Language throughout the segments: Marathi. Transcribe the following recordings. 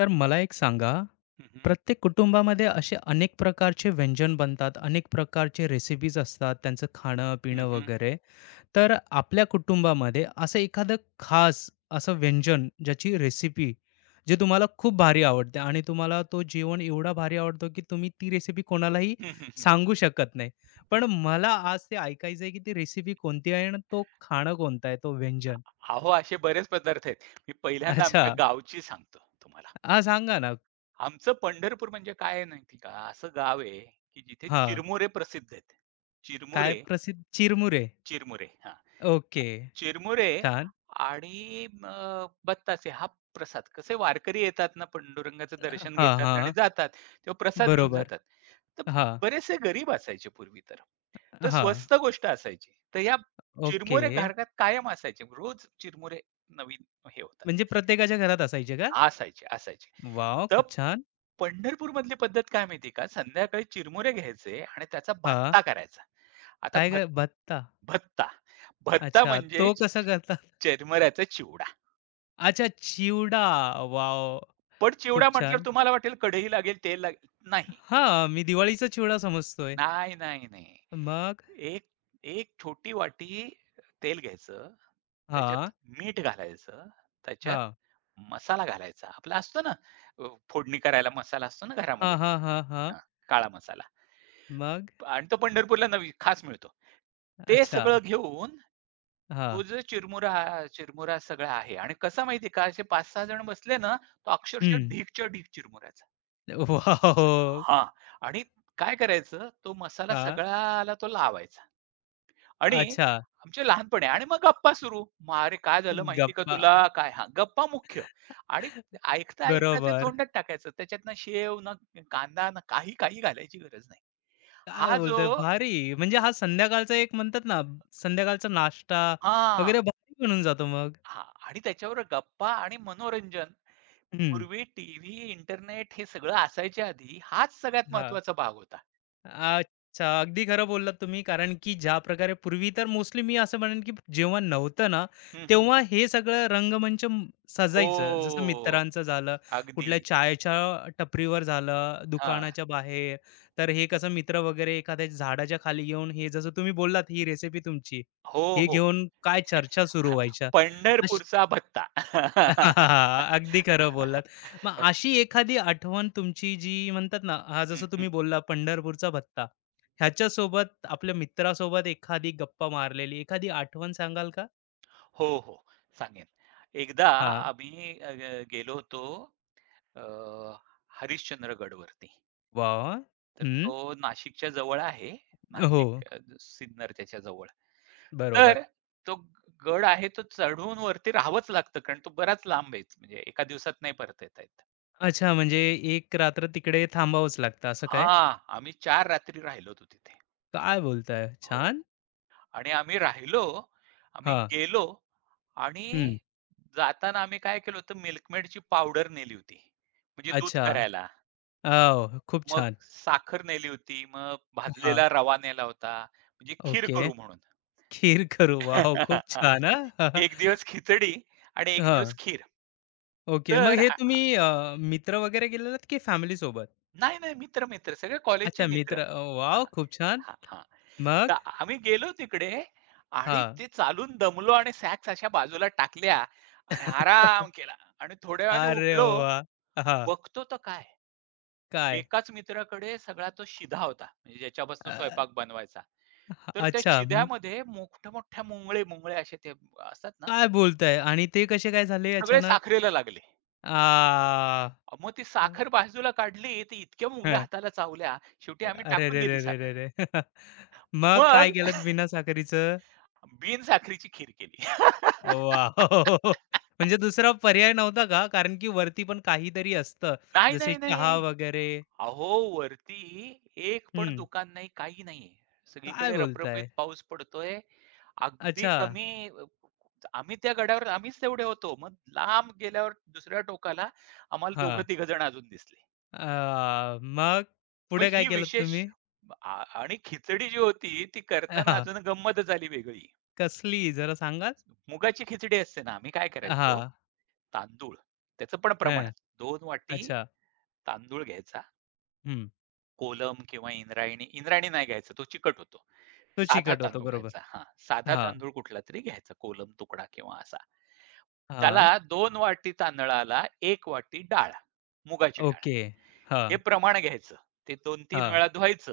तर मला एक सांगा, हं, हं. प्रत्येक कुटुंबामध्ये असे अनेक प्रकारचे व्यंजन बनतात, अनेक प्रकारचे रेसिपीज असतात, त्यांचं हं, खाणं-पिणं हं. वगैरे. तर आपल्या कुटुंबामध्ये असं एखादं खास असं व्यंजन, ज्याची रेसिपी जे तुम्हाला खूप भारी आवडते आणि तुम्हाला तो जेवण एवढा भारी आवडतो, की तुम्ही ती रेसिपी कोणालाही हं, हं, हं. सांगू शकत नाही. पण मला आज ते ऐकायचं आहे, की ती रेसिपी कोणती आहे आणि तो खाणं कोणता आहे, तो व्यंजन? अहो, असे बरेच पदार्थ आहेत. मी पहिल्यांदा अच्छा. आमच्या गावची सांगतो तुम्हाला. हां, सांगा ना. आमचं पंढरपूर म्हणजे काय आहे माहिती का? असं गाव आहे, की जिथे हां. चिरमुरे प्रसिद्ध आहेत. काय चिरमुरे, प्रसिद्ध चिरमुरे. चिरमुरे हां. ओके. चिरमुरे छान. आणि बत्तासे हा प्रसाद. कसे वारकरी येतात ना, पांडुरंगाचं दर्शन हां, घेतात आणि हां. जातात. तेव्हा प्रसाद घेऊन बरोबर. जातात. तर हां, बरेचसे गरीब असायचे पूर्वी तर. तर हां. स्वस्त गोष्ट असायची. तर या ओके. चिरमुरे घरात कायम असायचे. रोज चिरमुरे नवीन हे होतात. म्हणजे प्रत्येकाच्या घरात असायचे का? असायचे, असायचे. वॉव! तर खूप छान. पंढरपूरमधली पद्धत काय माहिती आहे का? संध्याकाळी चिरमुरे घ्यायचे आणि त्याचा हां. भत्ता करायचा. आता काय काय भत्ता? भत्ता. भत्ता अच्छा. म्हणजे तो कसा करतात? चिरमुऱ्याचा चिवडा. अच्छा चिवडा. वॉव! पण चिवडा खूप म्हटल्यावर छान. तुम्हाला वाटेल कढई लागेल, तेल लागेल. नाही, हां, मी दिवाळीचा चिवडा समजतोय. नाही, नाही, नाही. मग? एक एक छोटी वाटी तेल घ्यायचं, त्याच्यात हां, मीठ घालायचं, त्याच्यात हां. मसाला घालायचा. आपला असतो ना, अ, फोडणी करायला मसाला असतो ना हां, घरामध्ये. हां, हां, हां. हां, काळा मसाला मग? आणि तो पंढरपूरला नवी खास मिळतो. ते अच्छा. सगळं घेऊन हां. तो जो चिरमुरा चिरमुरा सगळा आहे आणि कसा माहिती आहे का, असे 5-6 जण बसले ना, तो अक्षरशः हं. ढीगच्या ढीग चिरमुऱ्याचा. वॉव! हां आणि काय करायचं, तो मसाला हां. सगळ्याला तो लावायचा. आणि अच्छा. आमचे लहानपणी आणि मग गप्पा सुरू. "मग अरे काय झालं माहिती का गप्पा. तुला?" काय हां, गप्पा मुख्य आणि ऐकता-ऐकता ते बरोबर. तोंडात टाकायचं. त्याच्यात ना शेव, ना कांदा, ना काही काही घालायची गरज नाही. काय हा जो बोलताय? भारी. म्हणजे हा संध्याकाळचा एक म्हणतात ना, संध्याकाळचा नाश्ता हां, वगैरे भारी बनून जातो मग. हां आणि त्याच्यावर गप्पा आणि मनोरंजन. हं. पूर्वी टीव्ही, इंटरनेट हे सगळं असायच्या आधी हाच सगळ्यात हां. महत्वाचा भाग होता. अच्छा. अगदी खरं बोललात तुम्ही कारण की ज्या प्रकारे पूर्वी तर मोस्टली मी असं म्हणेन की जेव्हा नव्हतं ना, हं, हं. तेव्हा हे सगळं रंगमंच सजायचं. जसं हो. मित्रांचं झालं, अगदी. कुठल्या चायच्या टपरीवर झालं, हां. दुकानाच्या बाहेर. तर हे कसं मित्र वगैरे एखाद्या झाडाच्या खाली येऊन हे जसं तुम्ही बोललात ही रेसिपी तुमची, हो, हे हो. घेऊन काय चर्चा सुरू हां. व्हायच्या. पंढरपूरचा भत्ता. अगदी खरं बोललात. मग अशी एखादी आठवण तुमची जी म्हणतात ना, हा हं, जसं हं. तुम्ही बोलला पंढरपूरचा भत्ता, ह्याच्यासोबत आपल्या मित्रासोबत एखादी गप्पा मारलेली एखादी आठवण सांगाल का? हो, हो. सांगेन. एकदा हां. आम्ही अ, ग गेलो होतो अ, हरिश्चंद्रगडवरती. वाह! तर हं. तो नाशिकच्या जवळ आहे. हो. नाशिक, सिन्नर त्याच्या जवळ. तर बरोबर. तो गड आहे तो चढून वरती राहावंच लागतं, कारण तो बराच लांब आहे. म्हणजे एका दिवसात नाही परत येता येत. अच्छा, म्हणजे एक रात्र तिकडे थांबावंच लागतं असं काय? हां, आम्ही चार रात्री राहिलो होतो तिथे. काय बोलताय? हो. छान. आणि आम्ही राहिलो, आम्ही हां. गेलो आणि हं. जाताना आम्ही काय केलं होतं, मिल्कमेडची पावडर नेली होती. म्हणजे दूध अच्छा. करायला. हो. खूप मग छान. साखर नेली होती. मग हां. भाजलेला रवा नेला होता. म्हणजे खीर ओके. करू म्हणून. खीर खरू. वॉव! खूप छान हां. एक दिवस खिचडी आणि एक हां. दिवस खीर. ओके. मग तर हे आ तुम्ही मित्र वगैरे गेलेलात की फॅमिलीसोबत? नाही, नाही. मित्र-मित्र सगळे कॉलेजचे अच्छा मित्र. मित्र. हां, वॉव! खूप छान. हां, हां. तर मग? आम्ही गेलो तिकडे आणि हां. ते चालून दमलो आणि सॅक्स अशा बाजूला टाकल्या आणि आराम केला आणि थोड्या वेळाने अरे उठलो. वाह! हां. बघतो तर काय, काय? एकाच मित्राकडे सगळा तो शिधा होता. म्हणजे ज्याच्यापासून अ, स्वयंपाक बनवायचा. तर त्या अच्छा. मग शिध्यामध्ये मोठ्या-मोठ्या मुंगळे असे ते असतात ना, काय बोलताय? आणि ते कसे काय झाले सगळे अचानक? साखरेला लागले. आ, मग ती साखर बाजूला काढली, तर इतक्या मुंग्या हं. हाताला चावल्या, शेवटी आम्ही टाकून दिली साखर. अरेरेरेरेरे! मग मग काय केलंत बिना साखरेचं? बिनसाखरीची खीर केली. वॉव! म्हणजे दुसरा पर्याय नव्हता का? कारण की वरती पण काहीतरी असतं. नाही, जसे नाही, चहा नाही. वगैरे. अहो, वरती एक पण हं. दुकान नाही, काही नाहीये. काय सगळीकडे रपरपीत बोलताय? पाऊस पडतोय. अगदी अच्छा. कमी, आम्ही त्या गडावर आम्हीच तेवढे होतो. मग लांब गेल्यावर दुसऱ्या टोकाला आम्हाला हां. दोघं-तिघं जण अजून दिसले. अ, मग मग पुढे काय ही केलंत विशेष तुम्ही? आ आणि खिचडी जी होती ती करताना हां. अजून गंमतच आली वेगळी. कसली जरा सांगाल? मुगाची खिचडी असते ना, आम्ही काय करायचो, हां. तांदूळ, त्याचं पण प्रमाण हं. दोन वाटी अच्छा. तांदूळ घ्यायचा. हं. कोलम किंवा इंद्रायणी इंद्रायणी नाही घ्यायचा, तो चिकट होतो. तो साधा चिकट होतो. तांदूळ बरोबर. घ्यायचा हां, साधा हां, तांदूळ कुठलातरी घ्यायचा, कोलम तुकडा किंवा असा. त्याला हां. 2 वाटी तांदळाला 1 वाटी डाळ, मुगाची डाळ ओके. हे हां, प्रमाण घ्यायचं. ते 2-3 हां, वेळा धुवायचं.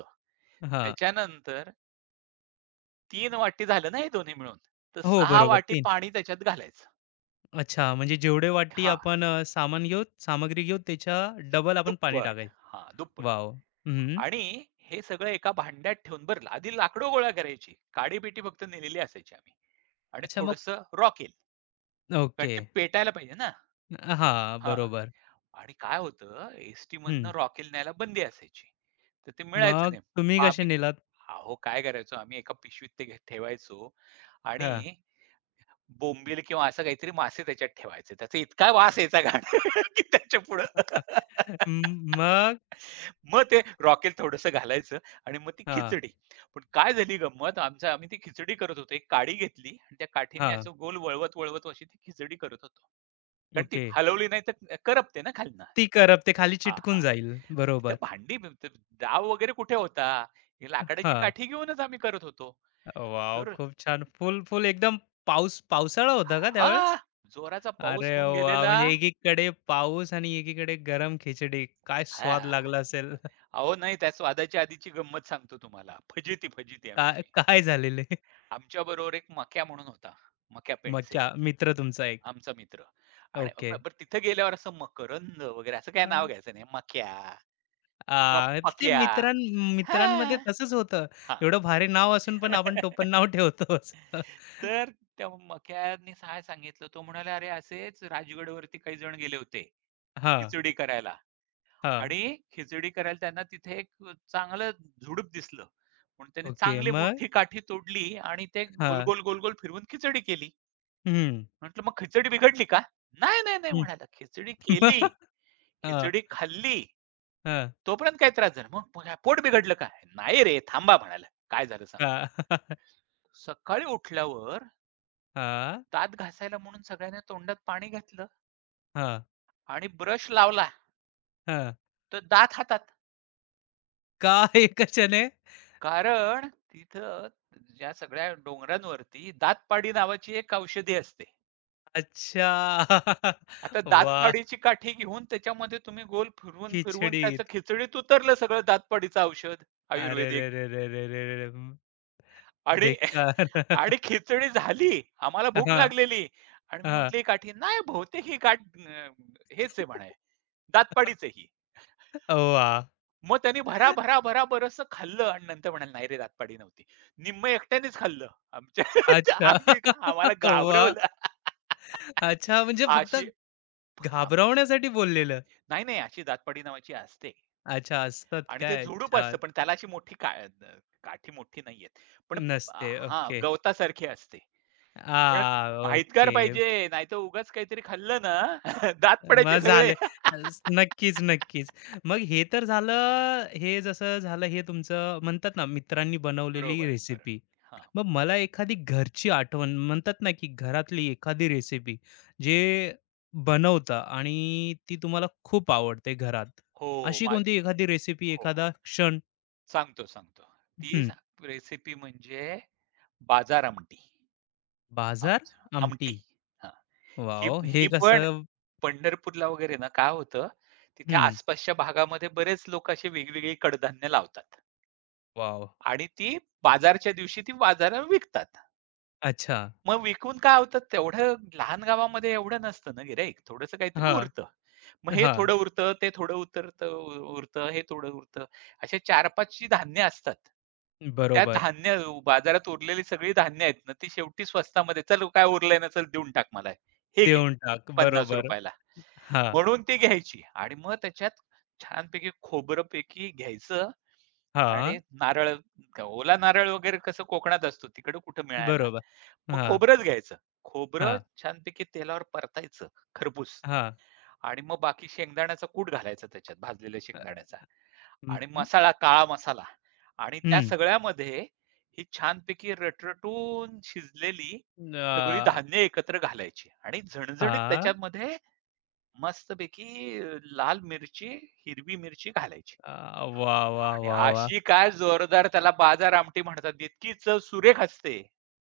हां. त्याच्यानंतर तीन वाटी झालं ना हे दोन्ही मिळून, तर हो, 6 बरोबर. वाटी तीन. पाणी त्याच्यात घालायचं. अच्छा. म्हणजे जेवढे वाटी हां, आपण सामान घेऊ, सामग्री घेऊ, त्याच्या डबल आपण पाणी दुप्पट. टाकायचं. हां, दुप्पट. वॉव! हं. आणि हे सगळं एका भांड्यात ठेवून, बरं आधी लाकडं गोळा करायची. काडी-पिटी फक्त नेलेली असायची आम्ही, आणि अच्छा मग थोडंसं रॉकेल, कारण ओके. ते पेटायला पाहिजे ना. हां, हां, बरोबर. आणि काय होतं एस-टीमधनं हं. रॉकेल न्यायला बंदी असायची. तर ते मिळायचं मग नाही. तुम्ही मग कसे आम्ही, नेलात? अहो, काय करायचो आम्ही, एका पिशवीत ते ठेवायचो हां. आणि बोंबील किंवा असं काहीतरी मासे त्याच्यात ठेवायचे. त्याचा इतका वास यायचा घाण की त्याच्यापुढं मग? मग ते रॉकेल थोडंसं घालायचं आणि मग ती हां. खिचडी. पण काय झाली गंमत, आमचं आम्ही ती खिचडी करत होतो. एक काडी घेतली आणि त्या काठीने हां, असं गोल वळवत, वळवत अशी ती खिचडी करत होतो. कारण ती ओके. हलवली नाही तर करपते ना खालनं. ती हां, करप ते खाली हां, चिटकून हां. जाईल. तिथं बरोबर. भांडी बी- ते डाव वगैरे कुठे होता? ही लाकडाची हां. काठी घेऊनच आम्ही करत होतो. वॉव! तर खूप छान. फुल, फुल एकदम पाऊस पावसाळा होता का हां, त्यावेळेस? जोराचा पाऊस अरे होऊन वाह! गेलेला. म्हणजे एकीकडे पाऊस आणि एकीकडे गरम खिचडी. काय स्वाद हां. लागला असेल? अहो, नाही, त्या स्वादाची आधीची गंमत सांगतो तुम्हाला. फजिती काय आमची. काय झालेले? आमच्याबरोबर एक मक्या म्हणून होता. मक्या मग पेंडसे क्या मित्र तुमचा एक. आमचा मित्र. आणि ओके. ब बरं तिथे गेल्यावर असं मकरंद वगैरे असं काही नाव हां. घ्यायचं नाही. मक्या, प ते पक्या मित्रांमध्ये हां, तसंच होतं. हां. एवढं भारी नाव असून पण आपण टोपण नाव ठेवतोच. तर त्या मक्याने काय सांगितलं, तो म्हणाला, "अरे असेच राजगडवरती काही जण गेले होते, हां, खिचडी करायला." हां. आणि खिचडी करायला त्यांना तिथे एक चांगलं झुडूप दिसलं. म्हणून त्यांनी ओके. चांगली मग? मोठी काठी तोडली आणि ते हां. गोल-गोल, गोल-गोल फिरवून खिचडी केली. हं, म्हटलं, "मग खिचडी बिघडली का?" "नाही, नाही, नाही," हं. म्हणाला. खिचडी केली, हां, खिचडी खाल्ली. हां, तोपर्यंत काही त्रास झाला. "मग मग काय पोट बिघडलं का?" "नाही रे, थांबा," म्हणाला. "काय झालं सांगतो." हां. सकाळी उठल्यावर हां, दात घासायला म्हणून सगळ्यांनी तोंडात पाणी घातलं हां, आणि ब्रश लावला, हां. तर दात हातात. काय कशाने? कारण तिथं ज्या सगळ्या डोंगरांवरती दातपाडी नावाची एक औषधी असते. अच्छा. आता वाह! दातपाडीची काठी घेऊन त्याच्यामध्ये तुम्ही गोल फिरवून-फिरवून त्याचं खिचडीत. खिचडीत उतरलं सगळं दातपाडीचं औषध, आयुर्वेदिक. अरेरेरेरेरेरे! आणि बेकार. आणि खिचडी झाली. आम्हाला भूक हां, लागलेली आणि मी हां. म्हटली, काठी. "नाही बहुतेक ही हेच आहे म्हणे, दातपाडीच आहे ही." वाह! मग त्यांनी भरा, भरा, भरा बरचसं खाल्लं आणि नंतर म्हणाले, "नाही रे दातपाडी नव्हती." निम्म एकट्यानेच खाल्लं. आमच्या अच्छा. आम्ही आम्हाला वाह! घाबरवलं. अच्छा, म्हणजे फक्त अशी हां. घाबरवण्यासाठी बोललेलं. नाही, नाही, अशी जात नावाची असते अच्छा, असतात आणि ते काय? झुडूप असतं, छान. पण त्याला अशी काठी मोठी नाहीयेत. पण नसते. हां, ओके. गवतासारखी असते. पण माहितगार ओके. पाहिजे, नाहीतर उगाच काहीतरी खाल्लं ना दात मग पडायचे सगळे. झाले. अस नक्कीच, नक्कीच. मग हे तर झालं, हे जसं झालं हे तुमचं म्हणतात ना मित्रांनी बनवलेली बरोबर, बरोबर. रेसिपी. हां. मग मला एखादी घरची आठवण म्हणतात ना, की घरातली एखादी रेसिपी जे बनवता आणि ती तुम्हाला खूप आवडते घरात. हो, अशी मा कोणती एखादी रेसिपी, हो, एखादा हो. क्षण? सांगतो, सांगतो. ती हं, रेसिपी म्हणजे बाजार आमटी. बाजार आमच- आमटी. आमटी. हां. ही वॉव! ही हे पण कसं? पंढरपूरला वगैरे ना काय होतं, तिथे हं, आसपासच्या भागामध्ये बरेच लोक अशी वेगवेगळी कडधान्य लावतात वॉव! आणि ती बाजारच्या दिवशी ती बाजारावर विकतात. अच्छा. मग विकून काय होतं, तेवढं लहान गावामध्ये एवढं नसतं ना गिऱ्हाईक. थोडंसं काहीतरी हां, उरतं. मग हे हां. थोडं उरतं, ते थोडं उतरतं उ उरतं, हे थोडं उरतं. असे 4-5 जी धान्य असतात. त्या बरोबर. धान्य बाजारात उरलेली सगळी धान्य आहेत ना, ती शेवटी स्वस्तामध्ये, "चल काय उरलंय ना, चल देऊन टाक मला. हे घे देऊन टाक. बरोबर. ₹50 ला." हां, म्हणून ती घ्यायची आणि मग त्याच्यात छानपैकी खोबरंपैकी घ्यायचं आणि हां. नारळ, ओला नारळ वगैरे कसं कोकणात असतो, तिकडे कुठे मिळायला. बरोबर. मग हां, खोबरंच घ्यायचं. खोबरं हां, छानपैकी तेलावर परतायचं खरपूस हां. आणि मग बाकी शेंगदाण्याचा कूट घालायचा त्याच्यात, भाजलेल्या अ, शेंगदाण्याचा, हं, आणि हं, मसाला, काळा मसाला. आणि त्या सगळ्यामध्ये ही छानपैकी रटरटून शिजलेली सगळी अ, धान्य एकत्र घालायची आणि झणझणीत हां. त्याच्यामध्ये मस्तपैकी, लाल मिरची, हिरवी मिरची घालायची. अ, वाह, वाह, आणि वाह, वाह! अशी काय जोरदार, त्याला बाजार आमटी म्हणतात. इतकी चव सुरेख असते.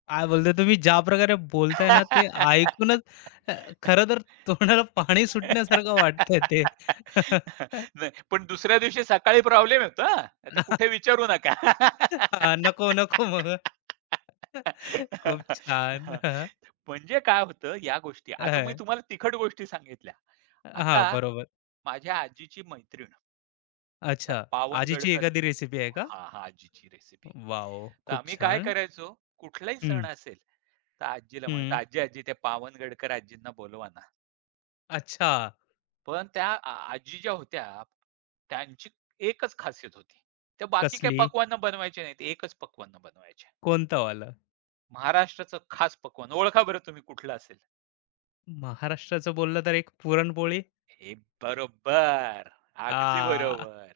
काय बोलताय तुम्ही ज्या प्रकारे बोलताय ना, ते ऐकूनच अ, खरं तर तोंडाला पाणी सुटण्यासारखं वाटतंय ते. नाही, पण दुसऱ्या दिवशी सकाळी प्रॉब्लेम येतो हां. आता कुठे विचारू नका. हां, नको, नको मग. खूप छान. हां, म्हणजे काय होतं या गोष्टी. आता मी हां. तुम्हाला तिखट गोष्टी सांगितल्या. हां, आता बरोबर. माझ्या आजीची मैत्रीण, त्या अच्छा. आजीची पावनगडकर. एखादी रेसिपी आहे का? हां, हां. आजीची रेसिपी. वॉव! तर खूप आम्ही काय छान. करायचो, कुठलाही सण हं, असेल, तर आजीला म्हणायचो, हं. "आजी-आजी त्या पावनगडकर आजींना बोलवा ना." अच्छा. पण त्या आ आजी ज्या होत्या, त्यांची एकच खासियत होती. त्या बाकी काही कसली? पक्वान्न बनवायचे नाहीत, एकच पक्वान्न बनवायच्या. कोणतंवालं? महाराष्ट्राचं खास पक्वान्न. ओळखा बरं तुम्ही कुठलं असेल? महाराष्ट्राचं बोललं तर एक पुरणपोळी. हे बरोबर. अगदी आह! बरोबर.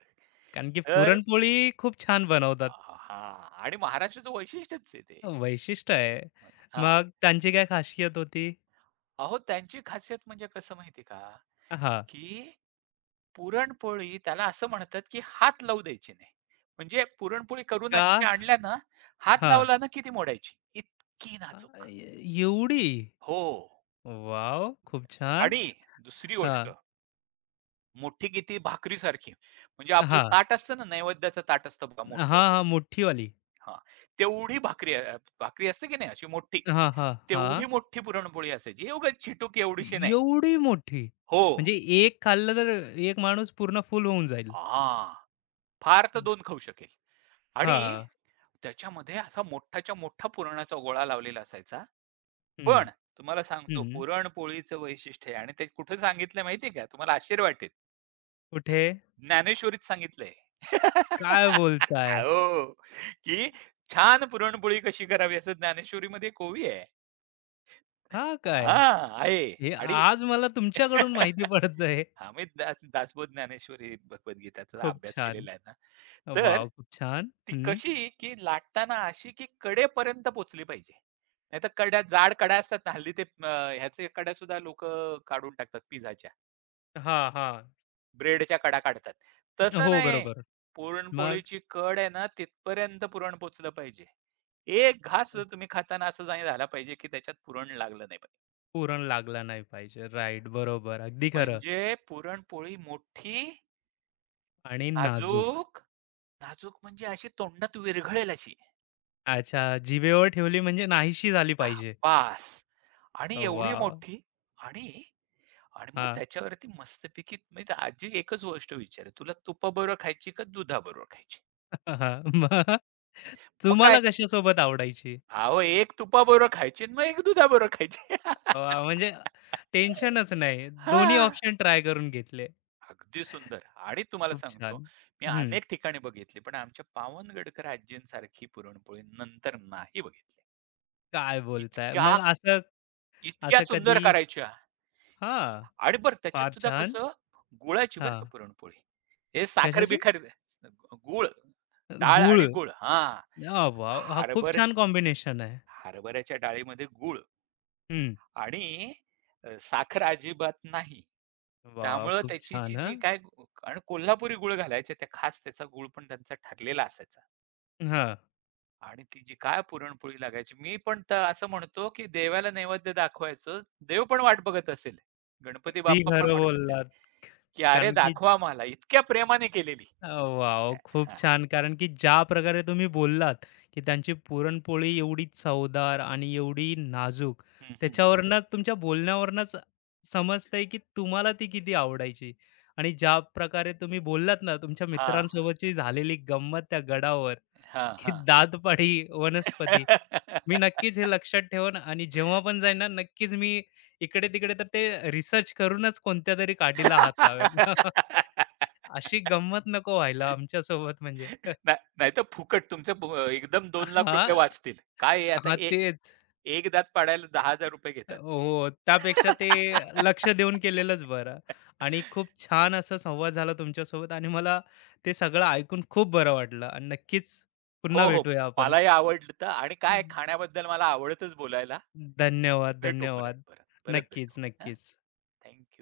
कारण की तर पुरणपोळी खूप छान बनवतात. हां. आणि महाराष्ट्राचं वैशिष्ट्यच आहे ते. वैशिष्ट्य आहे. मग हां. मग त्यांची काय खासियत होती? अहो, त्यांची खासियत म्हणजे कसं माहिती का, हां. की पुरणपोळी त्याला असं म्हणतात, की हात लावू द्यायची नाही. म्हणजे पुरणपोळी करून अशी त्या का? आणल्या ना, हात हां. लावला ना की ती मोडायची. इतकी नाजूक. ए एवढी? हो. वॉव! खूप छान. आणि दुसरी हां. गोष्ट, मोठी किती भाकरीसारखी. म्हणजे आपलं हां. ताट असतं ना, नैवेद्याचं ताट असतं बघा हां, मोठं. हां. मोठीवाली. हां. तेवढी भाकरी असते की नाही अशी मोठी, हां, हां, हां. तेवढी मोठी पुरणपोळी असायची. उगाच चिटूक एवढीशी नाही. एवढी मोठी? हो. म्हणजे एक खाल्लं तर एक माणूस पूर्ण फुल होऊन जाईल. हां. फार तर 2 खाऊ शकेल. आणि हां. त्याच्यामध्ये असा मोठाच्या मोठा पुरणाचा गोळा लावलेला असायचा. हं, पण तुम्हाला सांगतो, हं. पुरणपोळीचं वैशिष्ट्य आहे आणि ते कुठे सांगितलंय माहिती आहे का? तुम्हाला आश्चर्य वाटेल. कुठे? ज्ञानेश्वरीत सांगितलंय. काय बोलताय? हो, की छान पुरणपोळी कशी करावी असं ज्ञानेश्वरीमध्ये एक ओवी आहे. हां, काय? हां, आहे. हे आणि आज मला तुमच्याकडून माहिती पडत आहे. हां, मी दासबोध, ज्ञानेश्वरी, भगवद्गीताचा खूप अभ्यास छान. केलेला आहे ना. तर वॉव! खूप छान. ती हं. कशी, की लाटताना अशी की कडेपर्यंत पोहोचली पाहिजे. नाहीतर कड्या, जाड कड्या असतात ना, हल्ली ते, ह्याचे कड्यासुद्धा लोकं काढून टाकतात पिझाच्या. हां, हां. ब्रेडच्या कडा काढतात. तसं हो, नाही. बरोबर. मग पुरणपोळीची कड आहे ना, तिथपर्यंत पुरण पोहोचलं पाहिजे. एक घास अ, सुद्धा तुम्ही खाताना असं नाही झाला पाहिजे, की त्याच्यात पुरण लागलं नाही पाहिजे. पुरण लागला नाही पाहिजे. राइट, बरोबर. अगदी खरं म्हणजे पुरणपोळी मोठी, आणि नाजूक. नाजूक, नाजूक म्हणजे अशी तोंडात विरघळेल अशी. अच्छा, जिभेवर ठेवली म्हणजे नाहीशी झाली हां, पाहिजे. बास. आणि एवढी वॉव! मोठी. आणि आणि मग हां, त्याच्यावरती मस्तपैकी, म्हणजे आजी एकच गोष्ट विचारे, "तुला तुपाबरोबर खायची का दुधाबरोबर खायची?" हां. मग मग काय, तुम्हाला कशासोबत आवडायची? अहो, एक तुपाबरोबर खायची आणि मग एक दुधाबरोबर खायची. वॉव! म्हणजे टेन्शनच नाही. दोन्ही हां, ऑप्शन ट्राय करून घेतले. अगदी सुंदर. आणि तुम्हाला खूप सांगतो, छान. मी हं. अनेक ठिकाणी बघितली, पण आमच्या पावनगडकर आजींसारखी पुरणपोळी नंतर नाही बघितली. काय बोलताय? इतक्या मग असं इतक्या असं सुंदर कधी करायच्या. हां, आणि बरं त्याच्यात फार सुद्धा छान. कसं, गुळाची बरं हां, का पुरणपोळी. हे कशाची? साखर-बिखर, गूळ, डाळ गूळ. आणि गूळ हां. आह, वॉव! हा खूप हरभऱ्या छान कॉम्बिनेशन आहे. हरभऱ्याच्या डाळीमध्ये गूळ हं. आणि साखर अजिबात नाही. वाह! त्यामुळं खूप त्याची जी छान जी हां. काय गु- आणि कोल्हापुरी गूळ घालायचे त्या, खास त्याचा गूळ पण त्यांचा ठरलेला असायचा. हां, आणि ती जी काय पुरणपोळी लागायची. मी पण तर असं म्हणतो, की देवाला नैवेद्य दाखवायचं. देव पण वाट बघत असेल. गणपती अगदी बाप्पा पण खरं म्हणत असेल, बोललात. की "अरे कारण की दाखवा मला." इतक्या प्रेमाने केलेली. वाव खूप हां. छान. कारण की ज्या प्रकारे तुम्ही बोललात, की त्यांची पुरणपोळी एवढी चवदार आणि एवढी नाजूक, हं, हं, हं. त्याच्यावरनं तुमच्या बोलण्यावरूनच समजतंय, की तुम्हाला ती किती आवडायची. आणि ज्या प्रकारे तुम्ही बोललात ना, तुमच्या हां, मित्रांसोबतची झालेली गंमत त्या गडावर, हां, की हां. दातपाडी वनस्पती मी नक्कीच हे लक्षात ठेवेन आणि जेव्हा पण जाईन ना, नक्कीच मी इकडे-तिकडे तर ते रिसर्च करूनच कोणत्यातरी काठीला हात लावेन. अशी गंमत नको व्हायला आमच्यासोबत म्हणजे. नाही, नाहीतर फुकट तुमचे एकदम हां, ₹2,00,000 वाचतील. काय आहे आता हां, तेच. एक दात पाडायला ₹10,000 घेतात. हो, त्यापेक्षा ते लक्ष देऊन केलेलंच बरं. आणि खूप छान असा संवाद झाला तुमच्यासोबत आणि मला ते सगळं ऐकून खूप बरं वाटलं आणि नक्कीच पुन्हा हो, हो. भेटूया आपण. मलाही आवडतं आणि काय, हम्म. खाण्याबद्दल मला आवडतच बोलायला. धन्यवाद, भेटू परत, धन्यवाद. परत. परत नक्कीच, भेटू. हां. नक्कीच. Thank you.